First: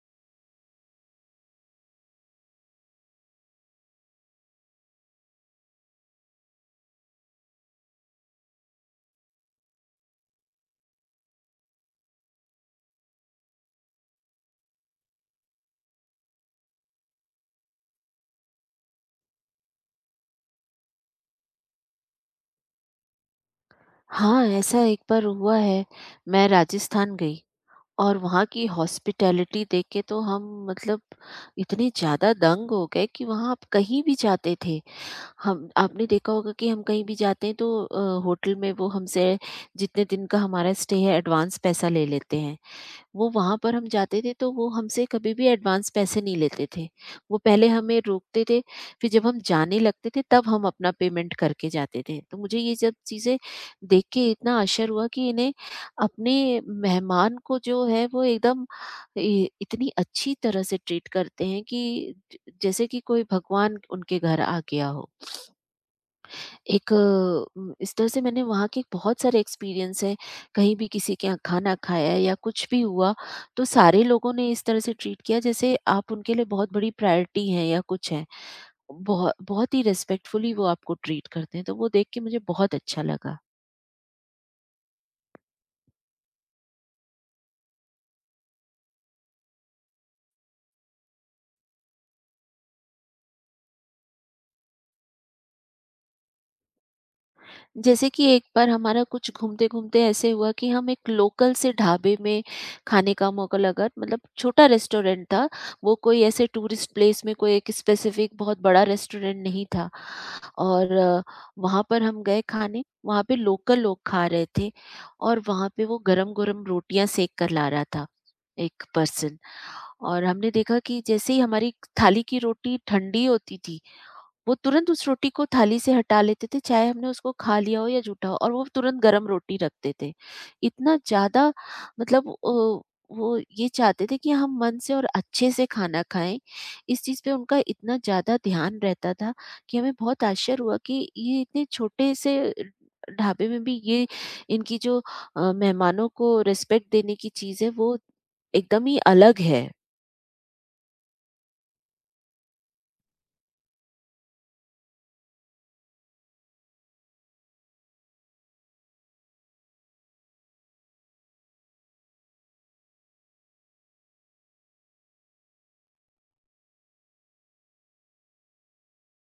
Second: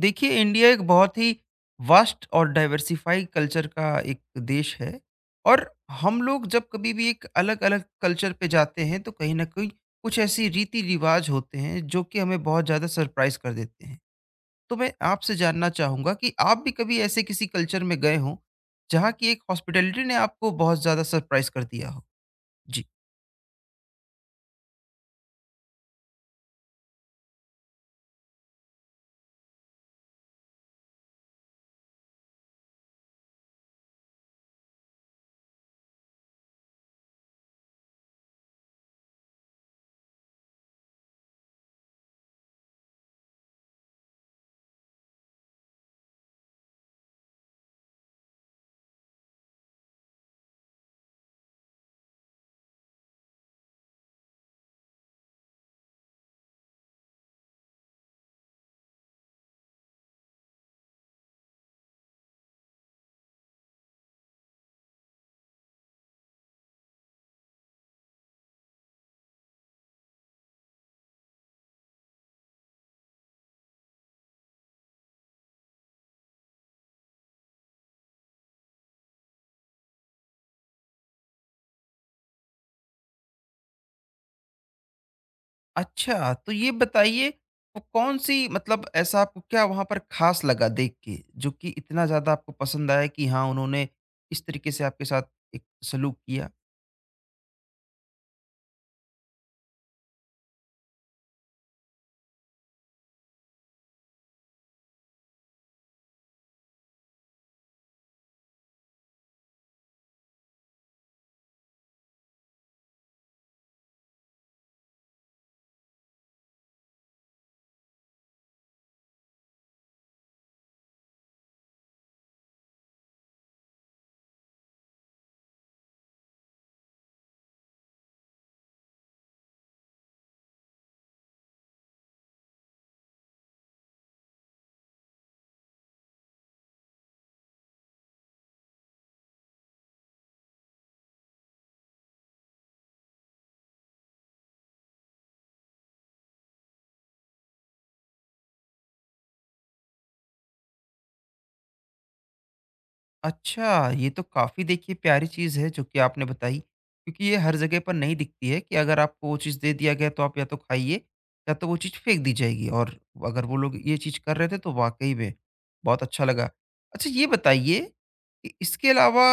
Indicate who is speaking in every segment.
Speaker 1: देखिए, इंडिया एक बहुत ही वास्ट और डाइवर्सिफाई कल्चर का एक देश है। और हम लोग जब कभी भी एक अलग-अलग कल्चर पे जाते हैं तो कहीं न कहीं कुछ ऐसी रीति-रिवाज होते हैं जो कि हमें बहुत ज़्यादा सरप्राइज़ कर देते हैं। तो मैं आपसे जानना चाहूँगा कि आप भी कभी ऐसे किसी कल्चर में गए हों, जहाँ की एक हॉस्पिटैलिटी ने आपको बहुत ज़्यादा सरप्राइज़ कर दिया हो? जी।
Speaker 2: हाँ, ऐसा एक बार हुआ है। मैं राजस्थान गई और वहाँ की हॉस्पिटैलिटी देख के तो हम मतलब इतने ज़्यादा दंग हो गए कि वहाँ आप कहीं भी जाते थे। हम, आपने देखा होगा कि हम कहीं भी जाते हैं तो होटल में वो हमसे जितने दिन का हमारा स्टे है एडवांस पैसा ले लेते हैं। वो वहाँ पर हम जाते थे तो वो हमसे कभी भी एडवांस पैसे नहीं लेते थे। वो पहले हमें रोकते थे, फिर जब हम जाने लगते थे तब हम अपना पेमेंट करके जाते थे। तो मुझे ये सब चीज़ें देख के इतना आश्चर्य हुआ कि इन्हें अपने मेहमान को जो है वो एकदम इ इतनी अच्छी तरह से ट्रीट करते हैं कि ज जैसे कि कोई भगवान उनके घर आ गया हो। एक अ, इस तरह से मैंने वहाँ के बहुत सारे एक्सपीरियंस हैं, कहीं भी किसी के यहाँ खाना खाया है या कुछ भी हुआ, तो सारे लोगों ने इस तरह से ट्रीट किया जैसे आप उनके लिए बहुत बड़ी प्रायोरिटी हैं या कुछ हैं। बहुत ही रिस्पेक्टफुली वो आपको ट्रीट करते हैं, तो वो देख के मुझे बहुत अच्छा लगा।
Speaker 1: अच्छा, तो ये बताइए वो कौन-सी मतलब ऐसा आपको क्या वहाँ पर ख़ास लगा देख के, जो कि इतना ज़्यादा आपको पसंद आया कि हाँ, उन्होंने इस तरीके से आपके साथ एक सलूक किया?
Speaker 2: जैसे कि एक बार हमारा कुछ घूमते-घूमते ऐसे हुआ कि हम एक लोकल से ढाबे में खाने का मौका लगा, मतलब छोटा रेस्टोरेंट था, वो कोई ऐसे टूरिस्ट प्लेस में कोई एक स्पेसिफिक बहुत बड़ा रेस्टोरेंट नहीं था। और वहाँ पर हम गए खाने, वहाँ पे लोकल लोग खा रहे थे और वहाँ पे वो गरम-गरम रोटियाँ सेक कर ला रहा था, एक पर्सन। और हमने देखा कि जैसे ही हमारी थाली की रोटी ठंडी होती थी, वो तुरंत उस रोटी को थाली से हटा लेते थे, चाहे हमने उसको खा लिया हो या जूठा हो, और वो तुरंत गरम रोटी रखते थे। इतना ज़्यादा मतलब वो ये चाहते थे कि हम मन से और अच्छे से खाना खाएँ। इस चीज़ पे उनका इतना ज़्यादा ध्यान रहता था कि हमें बहुत आश्चर्य हुआ कि ये इतने छोटे से ढाबे में भी ये इनकी जो मेहमानों को रिस्पेक्ट देने की चीज़ है, वो एकदम ही अलग है।
Speaker 1: अच्छा, ये तो काफ़ी देखिए प्यारी चीज़ है जो कि आपने बताई, क्योंकि ये हर जगह पर नहीं दिखती है कि अगर आपको वो चीज़ दे दिया गया तो आप या तो खाइए या तो वो चीज़ फेंक दी जाएगी। और अगर वो लोग ये चीज़ कर रहे थे तो वाक़ई में बहुत अच्छा लगा। अच्छा, ये बताइए कि इसके अलावा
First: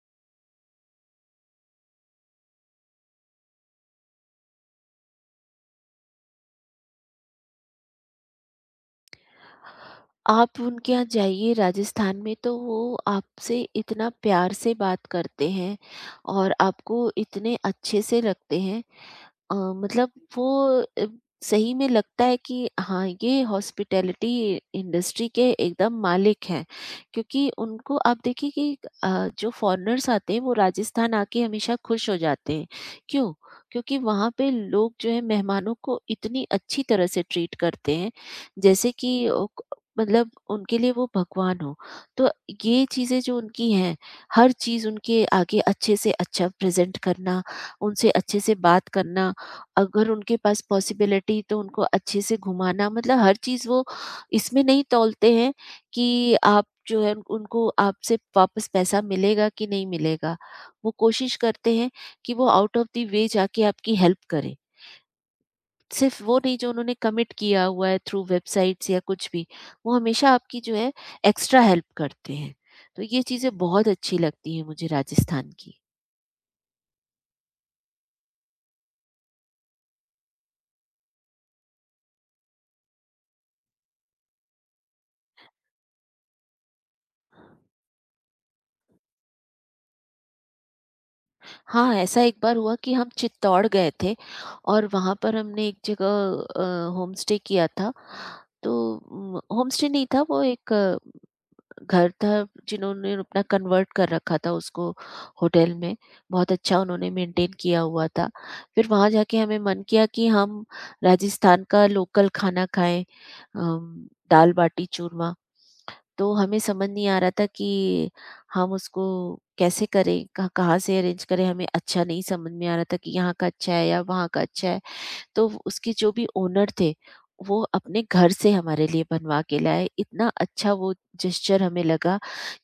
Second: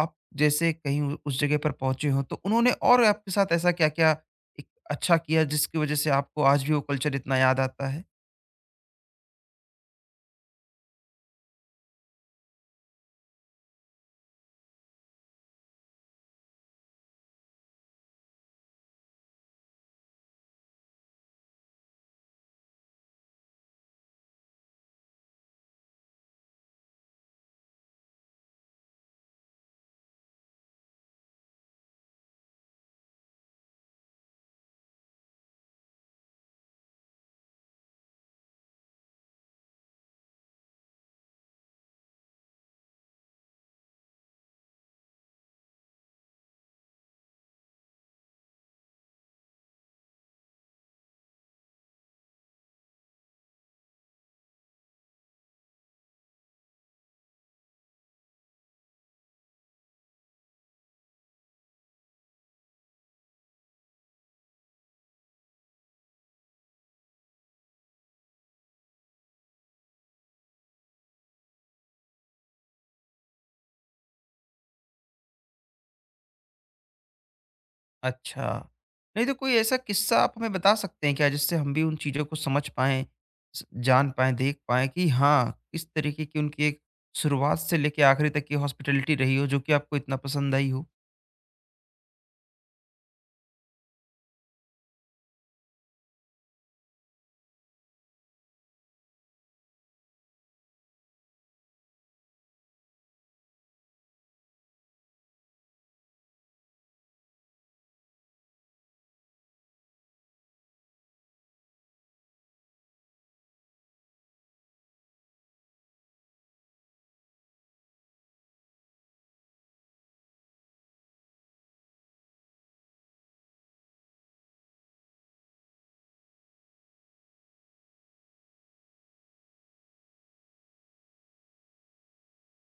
Speaker 1: आप जैसे कहीं उ उस जगह पर पहुँचे हों तो उन्होंने और आपके साथ ऐसा क्या-क्या एक अच्छा किया जिसकी वज़ह से आपको आज भी वो कल्चर इतना याद आता है?
Speaker 2: आप उनके यहाँ जाइए राजस्थान में तो वो आपसे इतना प्यार से बात करते हैं और आपको इतने अच्छे से रखते हैं। मतलब वो अ, सही में लगता है कि हाँ, ये हॉस्पिटैलिटी इंडस्ट्री के एकदम मालिक हैं, क्योंकि उनको आप देखिए कि जो फॉरेनर्स आते हैं वो राजस्थान आके हमेशा खुश हो जाते हैं। क्यों? क्योंकि वहाँ पे लोग जो है मेहमानों को इतनी अच्छी तरह से ट्रीट करते हैं जैसे कि मतलब उनके लिए वो भगवान हो। तो ये चीज़ें जो उनकी हैं, हर चीज़ उनके आगे अच्छे से अच्छा प्रेजेंट करना, उनसे अच्छे से बात करना, अगर उनके पास पॉसिबिलिटी तो उनको अच्छे से घुमाना, मतलब हर चीज़ वो इसमें नहीं तौलते हैं कि आप जो है उनको आपसे वापस पैसा मिलेगा कि नहीं मिलेगा। वो कोशिश करते हैं कि वो आउट ऑफ द वे जाके आपकी हेल्प करें। सिर्फ वो नहीं जो उन्होंने कमिट किया हुआ है थ्रू वेबसाइट्स या कुछ भी, वो हमेशा आपकी जो है एक्स्ट्रा हेल्प करते हैं। तो ये चीज़ें बहुत अच्छी लगती हैं मुझे राजस्थान की।
Speaker 1: अच्छा। नहीं तो कोई ऐसा किस्सा आप हमें बता सकते हैं क्या जिससे हम भी उन चीज़ों को समझ पाएँ, स जान पाएँ, देख पाएँ कि हाँ, इस तरीके की उनकी एक शुरुआत से लेके आखिरी तक की हॉस्पिटैलिटी रही हो जो कि आपको इतना पसंद आई हो?
Speaker 2: हाँ, ऐसा एक बार हुआ कि हम चित्तौड़ गए थे और वहाँ पर हमने एक जगह होमस्टे किया था। तो होमस्टे नहीं था, वो एक घर था जिन्होंने अपना कन्वर्ट कर रखा था उसको होटल में। बहुत अच्छा उन्होंने मेंटेन किया हुआ था। फिर वहाँ जाके हमें मन किया कि हम राजस्थान का लोकल खाना खाएँ, अम, दाल-बाटी चूरमा। तो हमें समझ नहीं आ रहा था कि हम उसको कैसे करें, कहाँ कहाँ से अरेंज करें, हमें अच्छा नहीं समझ में आ रहा था कि यहाँ का अच्छा है या वहाँ का अच्छा है। तो उसके जो भी ओनर थे, वो अपने घर से हमारे लिए बनवा के लाए। इतना अच्छा वो जेस्चर हमें लगा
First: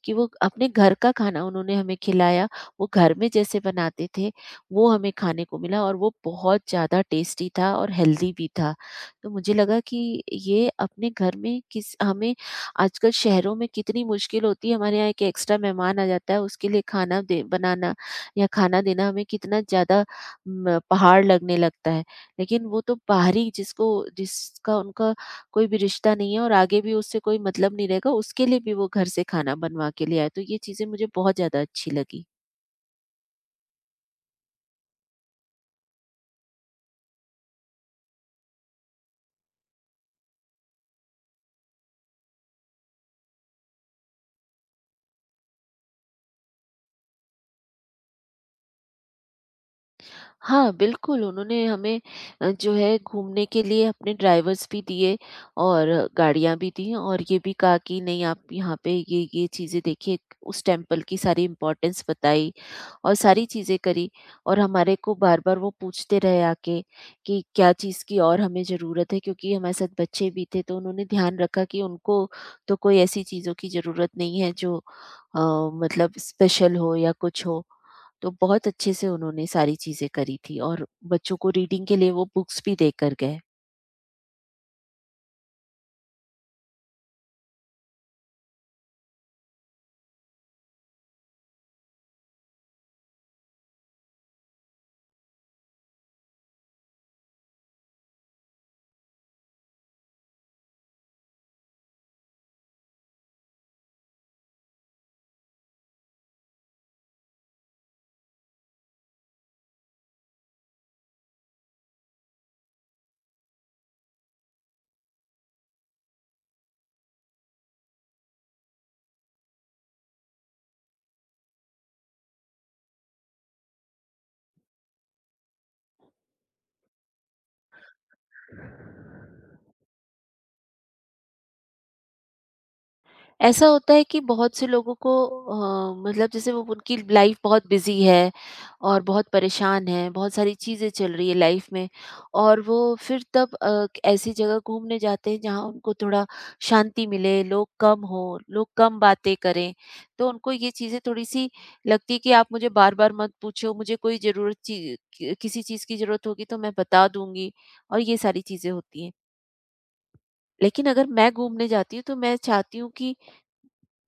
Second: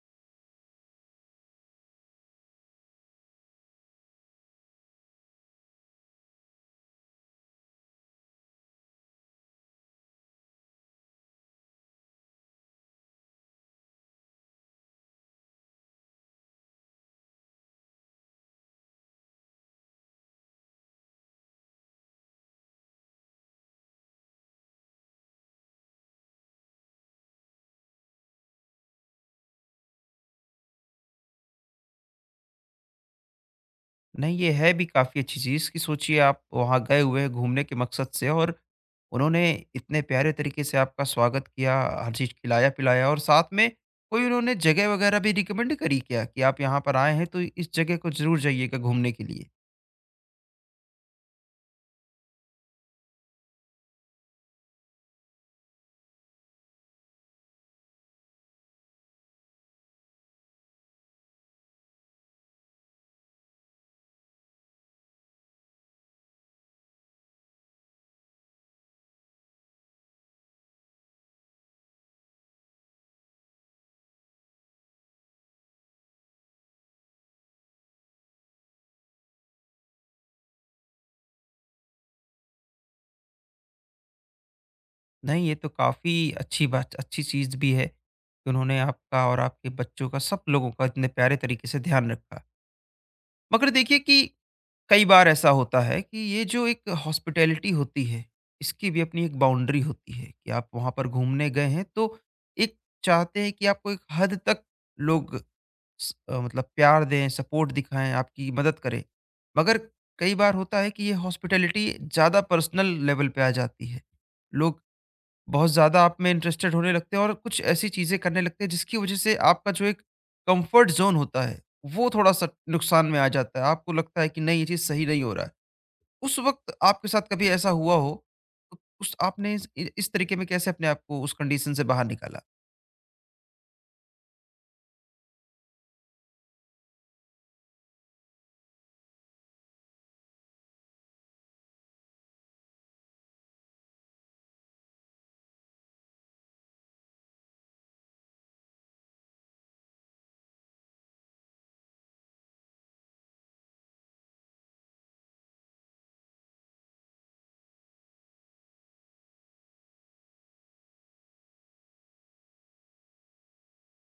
Speaker 2: कि वो अपने घर का खाना उन्होंने हमें खिलाया। वो घर में जैसे बनाते थे, वो हमें खाने को मिला, और वो बहुत ज़्यादा टेस्टी था और हेल्दी भी था। तो मुझे लगा कि ये अपने घर में किस हमें, आजकल शहरों में कितनी मुश्किल होती है, हमारे यहाँ एक एक्स्ट्रा मेहमान आ जाता है, उसके लिए खाना दे बनाना या खाना देना हमें कितना ज़्यादा म पहाड़ लगने लगता है। लेकिन वो तो बाहरी, जिसको जिसका उनका कोई भी रिश्ता नहीं है और आगे भी उससे कोई मतलब नहीं रहेगा, उसके लिए भी वो घर से खाना बनवा के ले आए। तो ये चीज़ें मुझे बहुत ज़्यादा अच्छी लगी।
Speaker 1: नहीं, ये है भी काफ़ी अच्छी चीज़ कि सोचिए आप वहाँ गए हुए हैं घूमने के मकसद से और उन्होंने इतने प्यारे तरीके से आपका स्वागत किया, हर चीज़ खिलाया-पिलाया और साथ में कोई उन्होंने जगह वगैरह भी रिकमेंड करी क्या कि आप यहाँ पर आए हैं तो इस जगह को ज़रूर जाइएगा घूमने के लिए?
Speaker 2: हाँ, बिल्कुल, उन्होंने हमें जो है घूमने के लिए अपने ड्राइवर्स भी दिए और गाड़ियाँ भी दीं, और ये भी कहा कि नहीं आप यहाँ पे ये चीज़ें देखिए, उस टेम्पल की सारी इम्पोर्टेंस बताई और सारी चीज़ें करी। और हमारे को बार-बार वो पूछते रहे आके कि क्या चीज़ की और हमें ज़रूरत है, क्योंकि हमारे साथ बच्चे भी थे, तो उन्होंने ध्यान रखा कि उनको तो कोई ऐसी चीज़ों की ज़रूरत नहीं है जो अ, मतलब स्पेशल हो या कुछ हो। तो बहुत अच्छे से उन्होंने सारी चीज़ें करी थी, और बच्चों को रीडिंग के लिए वो बुक्स भी देकर गए।
Speaker 1: नहीं, ये तो काफ़ी अच्छी बात अच्छी चीज़ भी है कि उन्होंने आपका और आपके बच्चों का, सब लोगों का इतने प्यारे तरीके से ध्यान रखा। मगर देखिए कि कई बार ऐसा होता है कि ये जो एक हॉस्पिटैलिटी होती है, इसकी भी अपनी एक बाउंड्री होती है कि आप वहाँ पर घूमने गए हैं, तो एक चाहते हैं कि आपको एक हद तक लोग स मतलब प्यार दें, सपोर्ट दिखाएँ, आपकी मदद करें। मगर कई बार होता है कि ये हॉस्पिटैलिटी ज़्यादा पर्सनल लेवल पे आ जाती है। लोग बहुत ज़्यादा आप में इंटरेस्टेड होने लगते हैं और कुछ ऐसी चीज़ें करने लगते हैं जिसकी वजह से आपका जो एक कंफर्ट जोन होता है वो थोड़ा-सा नुकसान में आ जाता है। आपको लगता है कि नहीं, ये चीज़ सही नहीं हो रहा है। उस वक़्त आपके साथ कभी ऐसा हुआ हो? तो उस आपने इस तरीके में कैसे अपने आप को उस कंडीशन से बाहर निकाला?
Speaker 2: ऐसा होता है कि बहुत से लोगों को मतलब जैसे वो, उनकी लाइफ बहुत बिजी है और बहुत परेशान है, बहुत सारी चीज़ें चल रही है लाइफ में, और वो फिर तब ऐसी जगह घूमने जाते हैं जहाँ उनको थोड़ा शांति मिले, लोग कम हो, लोग कम बातें करें। तो उनको ये चीज़ें थोड़ी सी लगती है कि आप मुझे बार बार मत पूछो, मुझे कोई ज़रूरत, किसी चीज़ की ज़रूरत होगी तो मैं बता दूंगी, और ये सारी चीज़ें होती हैं। लेकिन अगर मैं घूमने जाती हूँ तो मैं चाहती हूँ कि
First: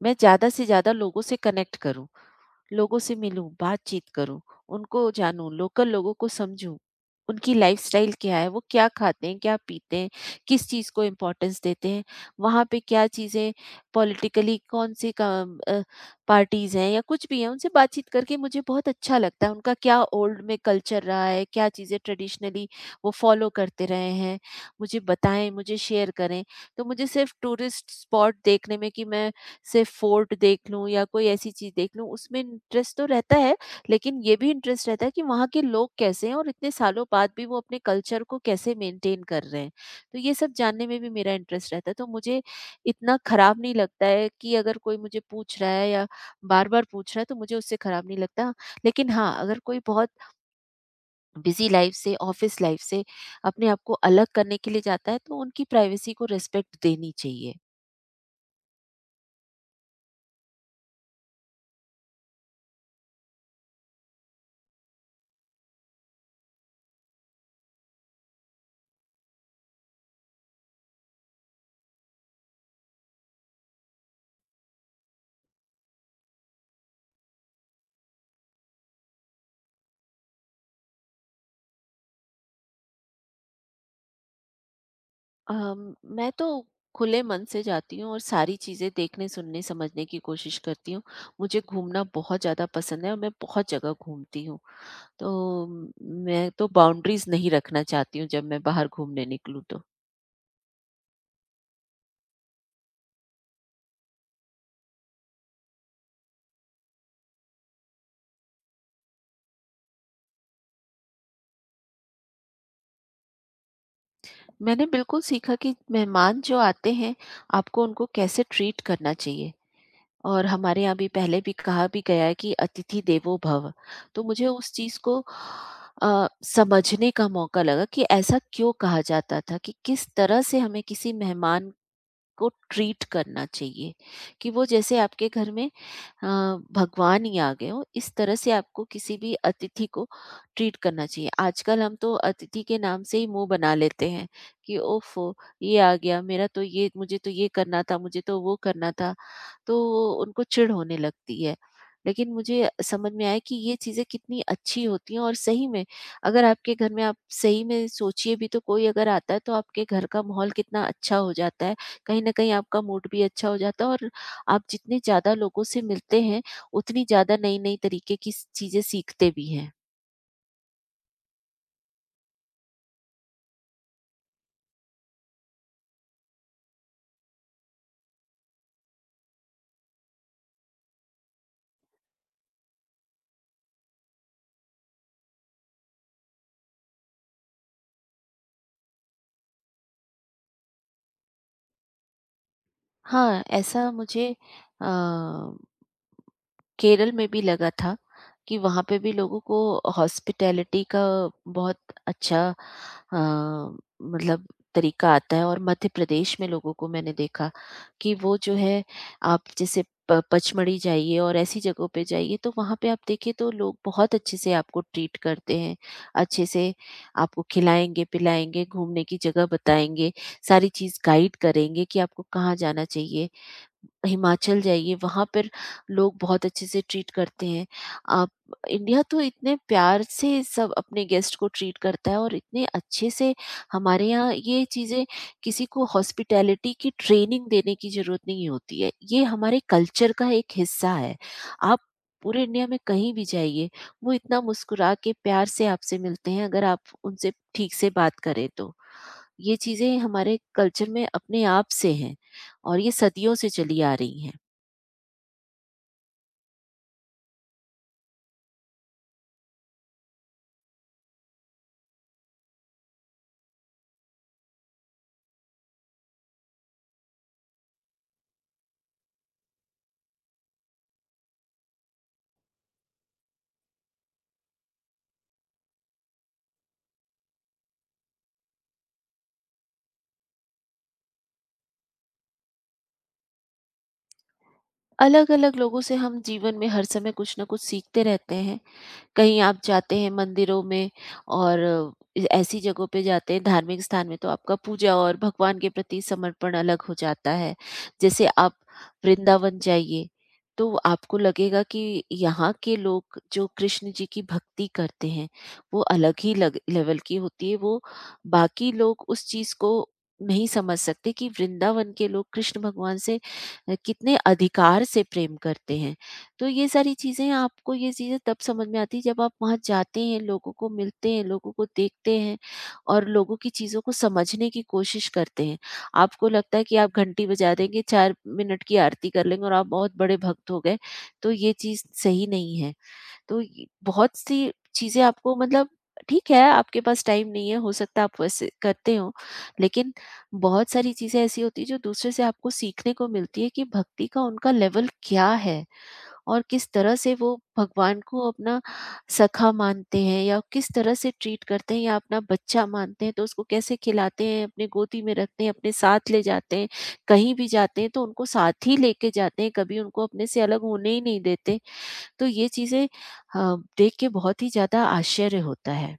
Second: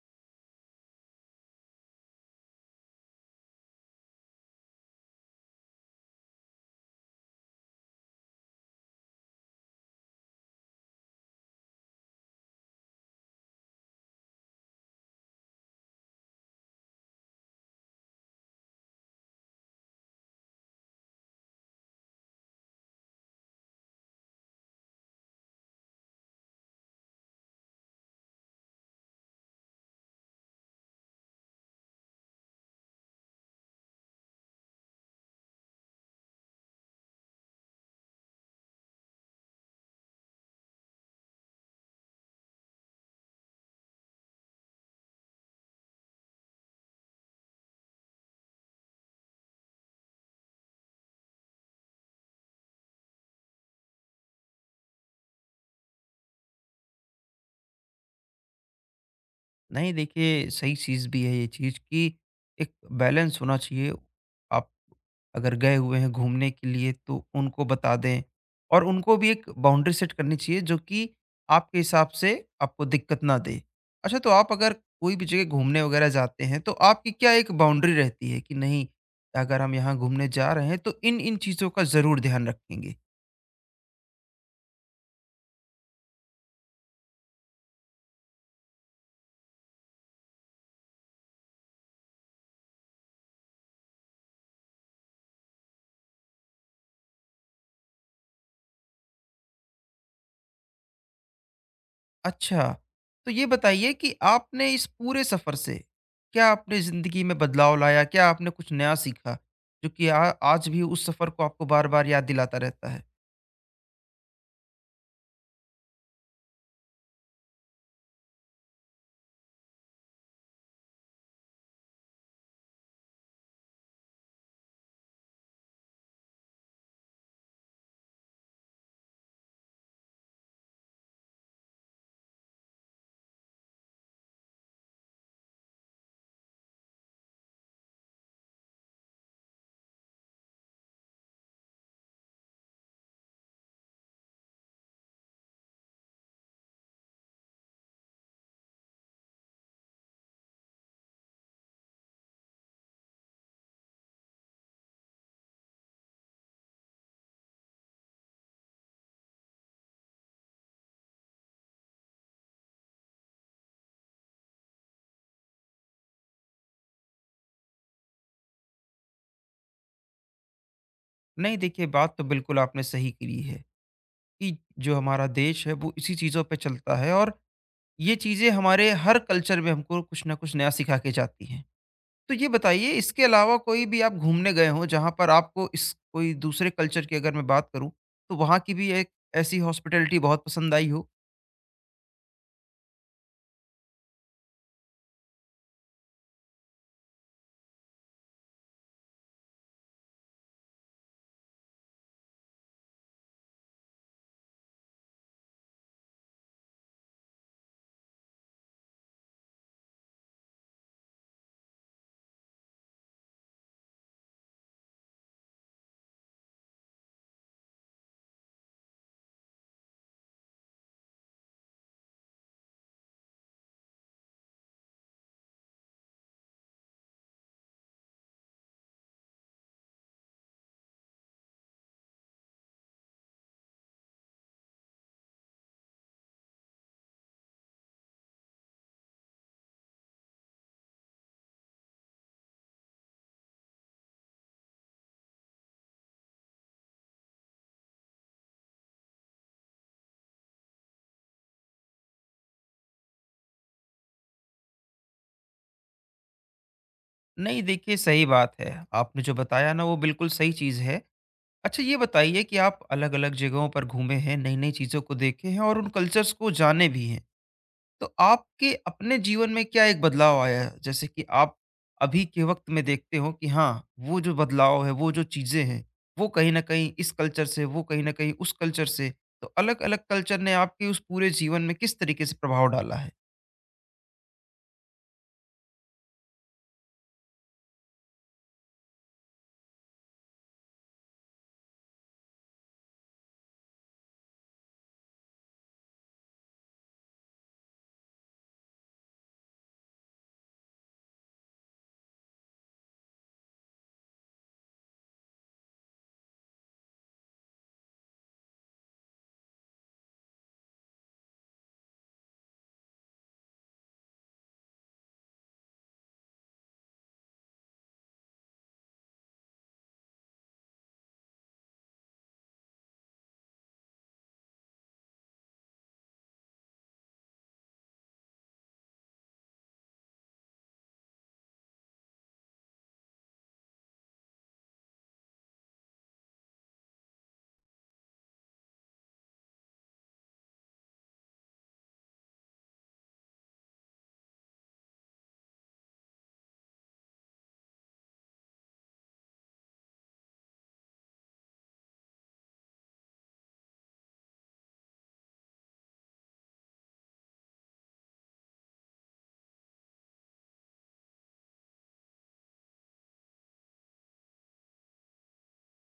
Speaker 2: मैं ज़्यादा से ज़्यादा लोगों से कनेक्ट करूँ, लोगों से मिलूँ, बातचीत करूँ, उनको जानूँ, लोकल लोगों को समझूँ, उनकी लाइफ़स्टाइल क्या है, वो क्या खाते हैं, क्या पीते हैं, किस चीज़ को इम्पोर्टेंस देते हैं, वहाँ पे क्या चीज़ें पॉलिटिकली कौन सी पार्टीज़ हैं या कुछ भी है, उनसे बातचीत करके मुझे बहुत अच्छा लगता है। उनका क्या ओल्ड में कल्चर रहा है, क्या चीज़ें ट्रेडिशनली वो फॉलो करते रहे हैं, मुझे बताएँ, मुझे शेयर करें। तो मुझे सिर्फ टूरिस्ट स्पॉट देखने में, कि मैं सिर्फ फोर्ट देख लूँ या कोई ऐसी चीज़ देख लूँ, उसमें इंटरेस्ट तो रहता है, लेकिन ये भी इंटरेस्ट रहता है कि वहाँ के लोग कैसे हैं और इतने सालों बाद भी वो अपने कल्चर को कैसे मेंटेन कर रहे हैं। तो ये सब जानने में भी मेरा इंटरेस्ट रहता है, तो मुझे इतना खराब नहीं लगता है कि अगर कोई मुझे पूछ रहा है या बार-बार पूछ रहा है, तो मुझे उससे खराब नहीं लगता। लेकिन हाँ, अगर कोई बहुत बिज़ी लाइफ़ से, ऑफ़िस लाइफ़ से अपने आप को अलग करने के लिए जाता है, तो उनकी प्राइवेसी को रिस्पेक्ट देनी चाहिए।
Speaker 1: नहीं देखिए, सही चीज़ भी है ये चीज़ कि एक बैलेंस होना चाहिए। आप अगर गए हुए हैं घूमने के लिए तो उनको बता दें और उनको भी एक बाउंड्री सेट करनी चाहिए जो कि आपके हिसाब से आपको दिक्कत ना दे। अच्छा, तो आप अगर कोई भी जगह घूमने वगैरह जाते हैं तो आपकी क्या एक बाउंड्री रहती है कि नहीं, अगर हम यहाँ घूमने जा रहे हैं तो इन-इन चीज़ों का ज़रूर ध्यान रखेंगे?
Speaker 2: मैं तो खुले मन से जाती हूँ और सारी चीज़ें देखने, सुनने, समझने की कोशिश करती हूँ। मुझे घूमना बहुत ज़्यादा पसंद है और मैं बहुत जगह घूमती हूँ। तो मैं तो बाउंड्रीज़ नहीं रखना चाहती हूँ जब मैं बाहर घूमने निकलूँ तो।
Speaker 1: अच्छा, तो ये बताइए कि आपने इस पूरे सफ़र से, क्या आपने ज़िंदगी में बदलाव लाया? क्या आपने कुछ नया सीखा, जो कि आ आज भी उस सफ़र को आपको बार-बार याद दिलाता रहता है?
Speaker 2: मैंने बिल्कुल सीखा कि मेहमान जो आते हैं, आपको उनको कैसे ट्रीट करना चाहिए। और हमारे यहाँ भी पहले भी कहा भी गया है कि अतिथि देवो भव। तो मुझे उस चीज को समझने का मौका लगा कि ऐसा क्यों कहा जाता था, कि किस तरह से हमें किसी मेहमान को ट्रीट करना चाहिए, कि वो जैसे आपके घर में अ, भगवान ही आ गए हो, इस तरह से आपको किसी भी अतिथि को ट्रीट करना चाहिए। आजकल हम तो अतिथि के नाम से ही मुंह बना लेते हैं कि ओफो, ये आ गया, मेरा तो ये, मुझे तो ये करना था, मुझे तो वो करना था, तो उनको चिढ़ होने लगती है। लेकिन मुझे समझ में आया कि ये चीज़ें कितनी अच्छी होती हैं, और सही में, अगर आपके घर में आप सही में सोचिए भी तो, कोई अगर आता है तो आपके घर का माहौल कितना अच्छा हो जाता है, कहीं ना कहीं आपका मूड भी अच्छा हो जाता है। और आप जितने ज़्यादा लोगों से मिलते हैं, उतनी ज़्यादा नई-नई तरीके की स चीज़ें सीखते भी हैं।
Speaker 1: नहीं देखिए, बात तो बिल्कुल आपने सही करी है, कि जो हमारा देश है वो इसी चीज़ों पे चलता है और ये चीज़ें हमारे हर कल्चर में हमको कुछ न कुछ नया सिखा के जाती हैं। तो ये बताइए इसके अलावा कोई भी आप घूमने गए हों जहाँ पर आपको इस कोई दूसरे कल्चर की अगर मैं बात करूँ, तो वहाँ की भी एक ऐसी हॉस्पिटैलिटी बहुत पसंद आई हो?
Speaker 2: हाँ, ऐसा मुझे अ, केरल में भी लगा था, कि वहाँ पे भी लोगों को हॉस्पिटैलिटी का बहुत अच्छा अ, मतलब तरीका आता है, और मध्य प्रदेश में लोगों को मैंने देखा कि वो जो है, आप जैसे पचमढ़ी जाइए और ऐसी जगहों पे जाइए तो वहाँ पे आप देखिए तो लोग बहुत अच्छे से आपको ट्रीट करते हैं। अच्छे से आपको खिलाएंगे, पिलाएंगे, घूमने की जगह बताएंगे, सारी चीज़ गाइड करेंगे कि आपको कहाँ जाना चाहिए। हिमाचल जाइए, वहाँ पर लोग बहुत अच्छे से ट्रीट करते हैं। आप, इंडिया तो इतने प्यार से सब अपने गेस्ट को ट्रीट करता है, और इतने अच्छे से। हमारे यहाँ ये चीज़ें, किसी को हॉस्पिटैलिटी की ट्रेनिंग देने की ज़रूरत नहीं होती है। ये हमारे कल्चर का एक हिस्सा है। आप पूरे इंडिया में कहीं भी जाइए, वो इतना मुस्कुरा के प्यार से आपसे मिलते हैं, अगर आप उनसे ठीक से बात करें तो। ये चीज़ें हमारे कल्चर में अपने आप से हैं, और ये सदियों से चली आ रही हैं।
Speaker 1: नहीं देखिए, सही बात है। आपने जो बताया ना वो बिल्कुल सही चीज़ है। अच्छा, ये बताइए कि आप अलग-अलग जगहों पर घूमे हैं, नई-नई चीज़ों को देखे हैं और उन कल्चर्स को जाने भी हैं। तो आपके अपने जीवन में क्या एक बदलाव आया है? जैसे कि आप अभी के वक़्त में देखते हो कि हाँ, वो जो बदलाव है, वो जो चीज़ें हैं, वो कहीं न कहीं इस कल्चर से, वो कहीं न कहीं उस कल्चर से, तो अलग-अलग कल्चर ने आपके उस पूरे जीवन में किस तरीके से प्रभाव डाला है?
Speaker 2: अलग-अलग लोगों से हम जीवन में हर समय कुछ ना कुछ सीखते रहते हैं। कहीं आप जाते हैं मंदिरों में और ऐसी जगहों पे जाते हैं, धार्मिक स्थान में, तो आपका पूजा और भगवान के प्रति समर्पण अलग हो जाता है। जैसे आप वृंदावन जाइए, तो आपको लगेगा कि यहाँ के लोग जो कृष्ण जी की भक्ति करते हैं, वो अलग ही लेवल की होती है। वो बाकी लोग उस चीज को नहीं समझ सकते, कि वृंदावन के लोग कृष्ण भगवान से कितने अधिकार से प्रेम करते हैं। तो ये सारी चीज़ें आपको, ये चीज़ें तब समझ में आती है जब आप वहाँ जाते हैं, लोगों को मिलते हैं, लोगों को देखते हैं, और लोगों की चीज़ों को समझने की कोशिश करते हैं। आपको लगता है कि आप घंटी बजा देंगे, 4 मिनट की आरती कर लेंगे और आप बहुत बड़े भक्त हो गए, तो ये चीज़ सही नहीं है। तो ये बहुत सी चीज़ें आपको, मतलब ठीक है, आपके पास टाइम नहीं है, हो सकता है आप वैसे करते हो, लेकिन बहुत सारी चीज़ें ऐसी होती हैं जो दूसरे से आपको सीखने को मिलती है, कि भक्ति का उनका लेवल क्या है? और किस तरह से वो भगवान को अपना सखा मानते हैं, या किस तरह से ट्रीट करते हैं, या अपना बच्चा मानते हैं तो उसको कैसे खिलाते हैं, अपने गोदी में रखते हैं, अपने साथ ले जाते हैं, कहीं भी जाते हैं तो उनको साथ ही लेके जाते हैं, कभी उनको अपने से अलग होने ही नहीं देते। तो ये चीजें देख के बहुत ही ज्यादा आश्चर्य होता है।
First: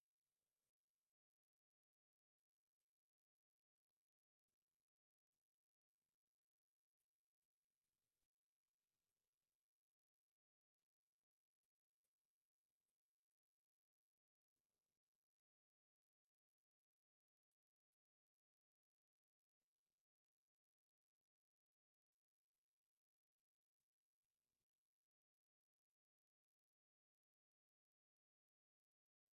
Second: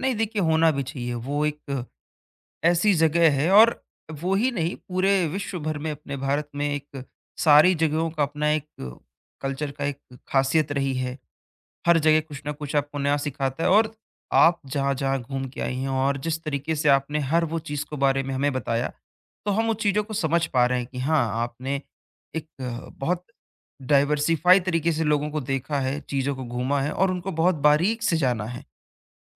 Speaker 1: नहीं देखिए, होना भी चाहिए। वो एक ऐसी जगह है और वो ही नहीं पूरे विश्व भर में अपने भारत में एक सारी जगहों का अपना एक कल्चर का एक खासियत रही है। हर जगह कुछ ना कुछ आपको नया सिखाता है और आप जहाँ-जहाँ घूम के आई हैं और जिस तरीके से आपने हर वो चीज़ के बारे में हमें बताया, तो हम उन चीज़ों को समझ पा रहे हैं कि हाँ, आपने एक बहुत डाइवर्सिफ़ाई तरीके से लोगों को देखा है, चीज़ों को घूमा है और उनको बहुत बारीक से जाना है।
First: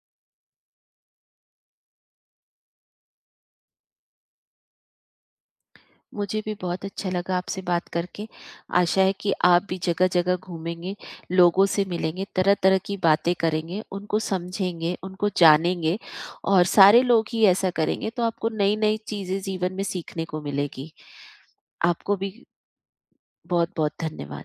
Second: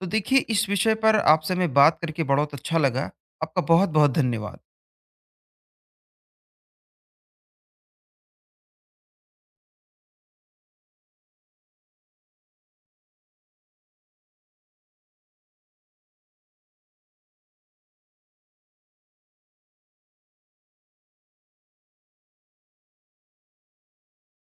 Speaker 1: तो देखिए, इस विषय पर आपसे मैं बात करके बहुत अच्छा लगा। आपका बहुत-बहुत धन्यवाद।
Speaker 2: मुझे भी बहुत अच्छा लगा आपसे बात करके। आशा है कि आप भी जगह-जगह घूमेंगे, लोगों से मिलेंगे, तरह-तरह की बातें करेंगे, उनको समझेंगे, उनको जानेंगे, और सारे लोग ही ऐसा करेंगे तो आपको नई-नई चीज़ें जीवन में सीखने को मिलेगी। आपको भी बहुत-बहुत धन्यवाद।